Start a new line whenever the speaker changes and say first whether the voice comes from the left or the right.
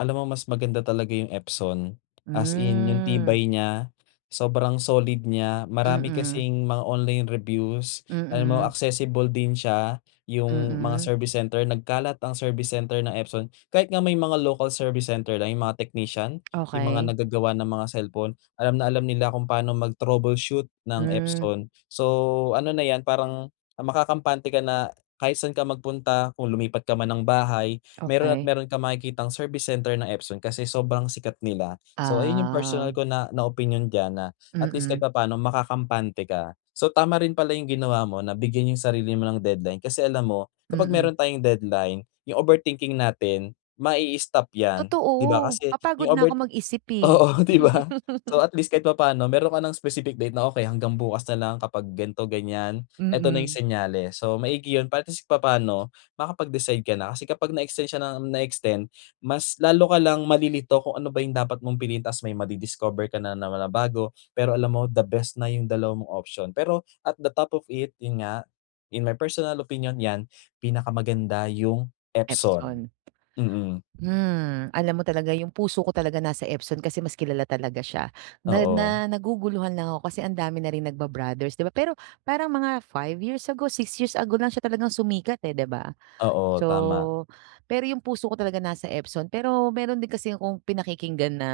left: Alam mo mas maganda talaga yung Epson. As in yung
right: Hmm.
left: tibay niya, sobrang solid niya. Marami
right: Mm.
left: kasing mga online reviews, alam mo
right: Mm.
left: accessible din siya. Yung mga
right: Mm.
left: service center, nagkalat ang service center ng Epson. Kahit nga may mga local service center na yung mga technician, yung mga
right: Okey.
left: nagagawa ng mga cellphone, alam na alam nila kung paano mag troubleshoot ng
right: Hmm.
left: Epson. So, ano na yan parang makakampante ka na kahit saan ka magpunta, kung lumipat ka man ng bahay, mayro'n at
right: Okey.
left: mayro'n kang makikitang service center ng Epson. Kasi sobrang sikat nila. So ayun yung personal
right: Ah.
left: ko na, na opinyon dyan na at least kahit
right: Mm.
left: papaano makakampante ka. So tama rin pala yung ginawa mo na bigyan yung sarili mo ng deadline. Kasi alam mo kapag mayro'n
right: Mm.
left: tayong deadline, yung overthinking natin, mai-stop yan. Di ba
right: Totoo.
left: kasi
right: Mapagod
left: yung
right: na
left: over
right: ako mag-isip, eh.
left: oo, di ba? So at least kahit papaano mayro'n ka ng specific date na okey hanggang bukas nalang kapag ganito, ganyan, ito na yung
right: Mm.
left: senyales. So maigi yun para at least papaano makapag-decide ka na. Kasi kapag na extend siya ng na extend, mas lalo ka lang malilito kung ano ba yung dapat mong piliin ta's may madi-discover ka nanaman na bago. Pero alam mo the best na yung 2 mong option. Pero at the top of it, yun nga, in my personal opinion yan pinakamaganda yung Epson.
right: Epson.
left: Mm.
right: Hmm, Alam mo talaga yung puso ko talaga nasa Epson kasi mas kilala talaga siya. Na
left: Oo.
right: na naguguluhan lang ako kasi ang dami na rin nagba-brothers di ba? Pero parang mga 5 years ago 6 years ago lang siya talagang sumikat, eh, di ba?
left: Oo, tama.
right: So pero yung puso ko talaga nasa Epson, pero mayro'n din kasi akong pinakikinggan na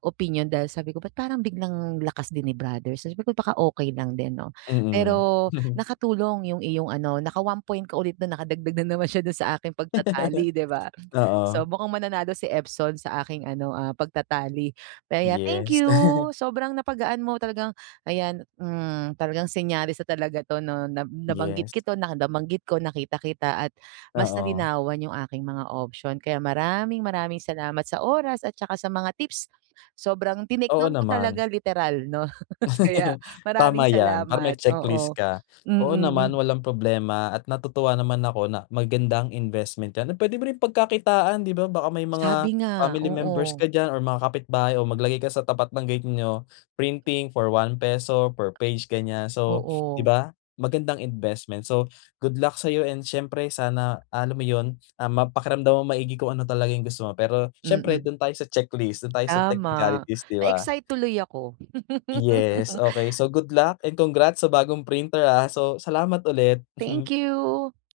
right: opinyon dahil sabi ko, "ba't parang biglang lakas din ni brother?" Sabi ko "Baka okey lang din 'no?"
left: Mm.
right: Pero nakatulong yung iyong ano naka-1 point ka ulit na nakadagdag na naman siya do'n sa aking pagta-tally di ba? So
left: Oo.
right: mukhang mananalo si Epson sa aking ano, ah, pagta-tally. Kaya, thank
left: Yes.
right: you sobrang napagaan mo talagang ayan, hmm, talagang senyales na talaga 'to, 'no na nabanggit
left: Yes.
right: ko 'to na nabanggit ko nakita kita at mas
left: Oo.
right: nalinawan yung aking mga option. Kaya maraming maraming salamat sa oras at saka sa mga tips. Sobrang tinake
left: Oo
right: down ko
left: naman.
right: talaga literal 'no. Kaya
left: Tama
right: maraming
left: yan. Para may
right: salamat,
left: checklist
right: oo.
left: ka.
right: Mm,
left: Oo naman
right: hmm.
left: walang problema, at natutuwa naman ako na magandang investment yan na puwede mo rin pagkakitaan di ba? Baka may
right: Sabi
left: mga
right: nga,
left: family members
right: oo.
left: ka diyan or mga kapitbahay o maglagay ka sa tapat ng gate nyo. Printing for ₱1 per page ganyan. So, di
right: Oo.
left: ba, magandang investment? So, good luck sayo and siyempre sana, alam mo yun, ah, mapakiramdaman mo maigi kung ano talaga yung gusto mo. Pero siyempre
right: Mm.
left: do'n tayo sa checklist, do'n tayo sa
right: Tama.
left: technicalities, di ba?
right: Na-excite tuloy ako.
left: Yes, okey. So good luck and congrats sa bagong printer, ah. So, salamat ulit.
right: Thank you.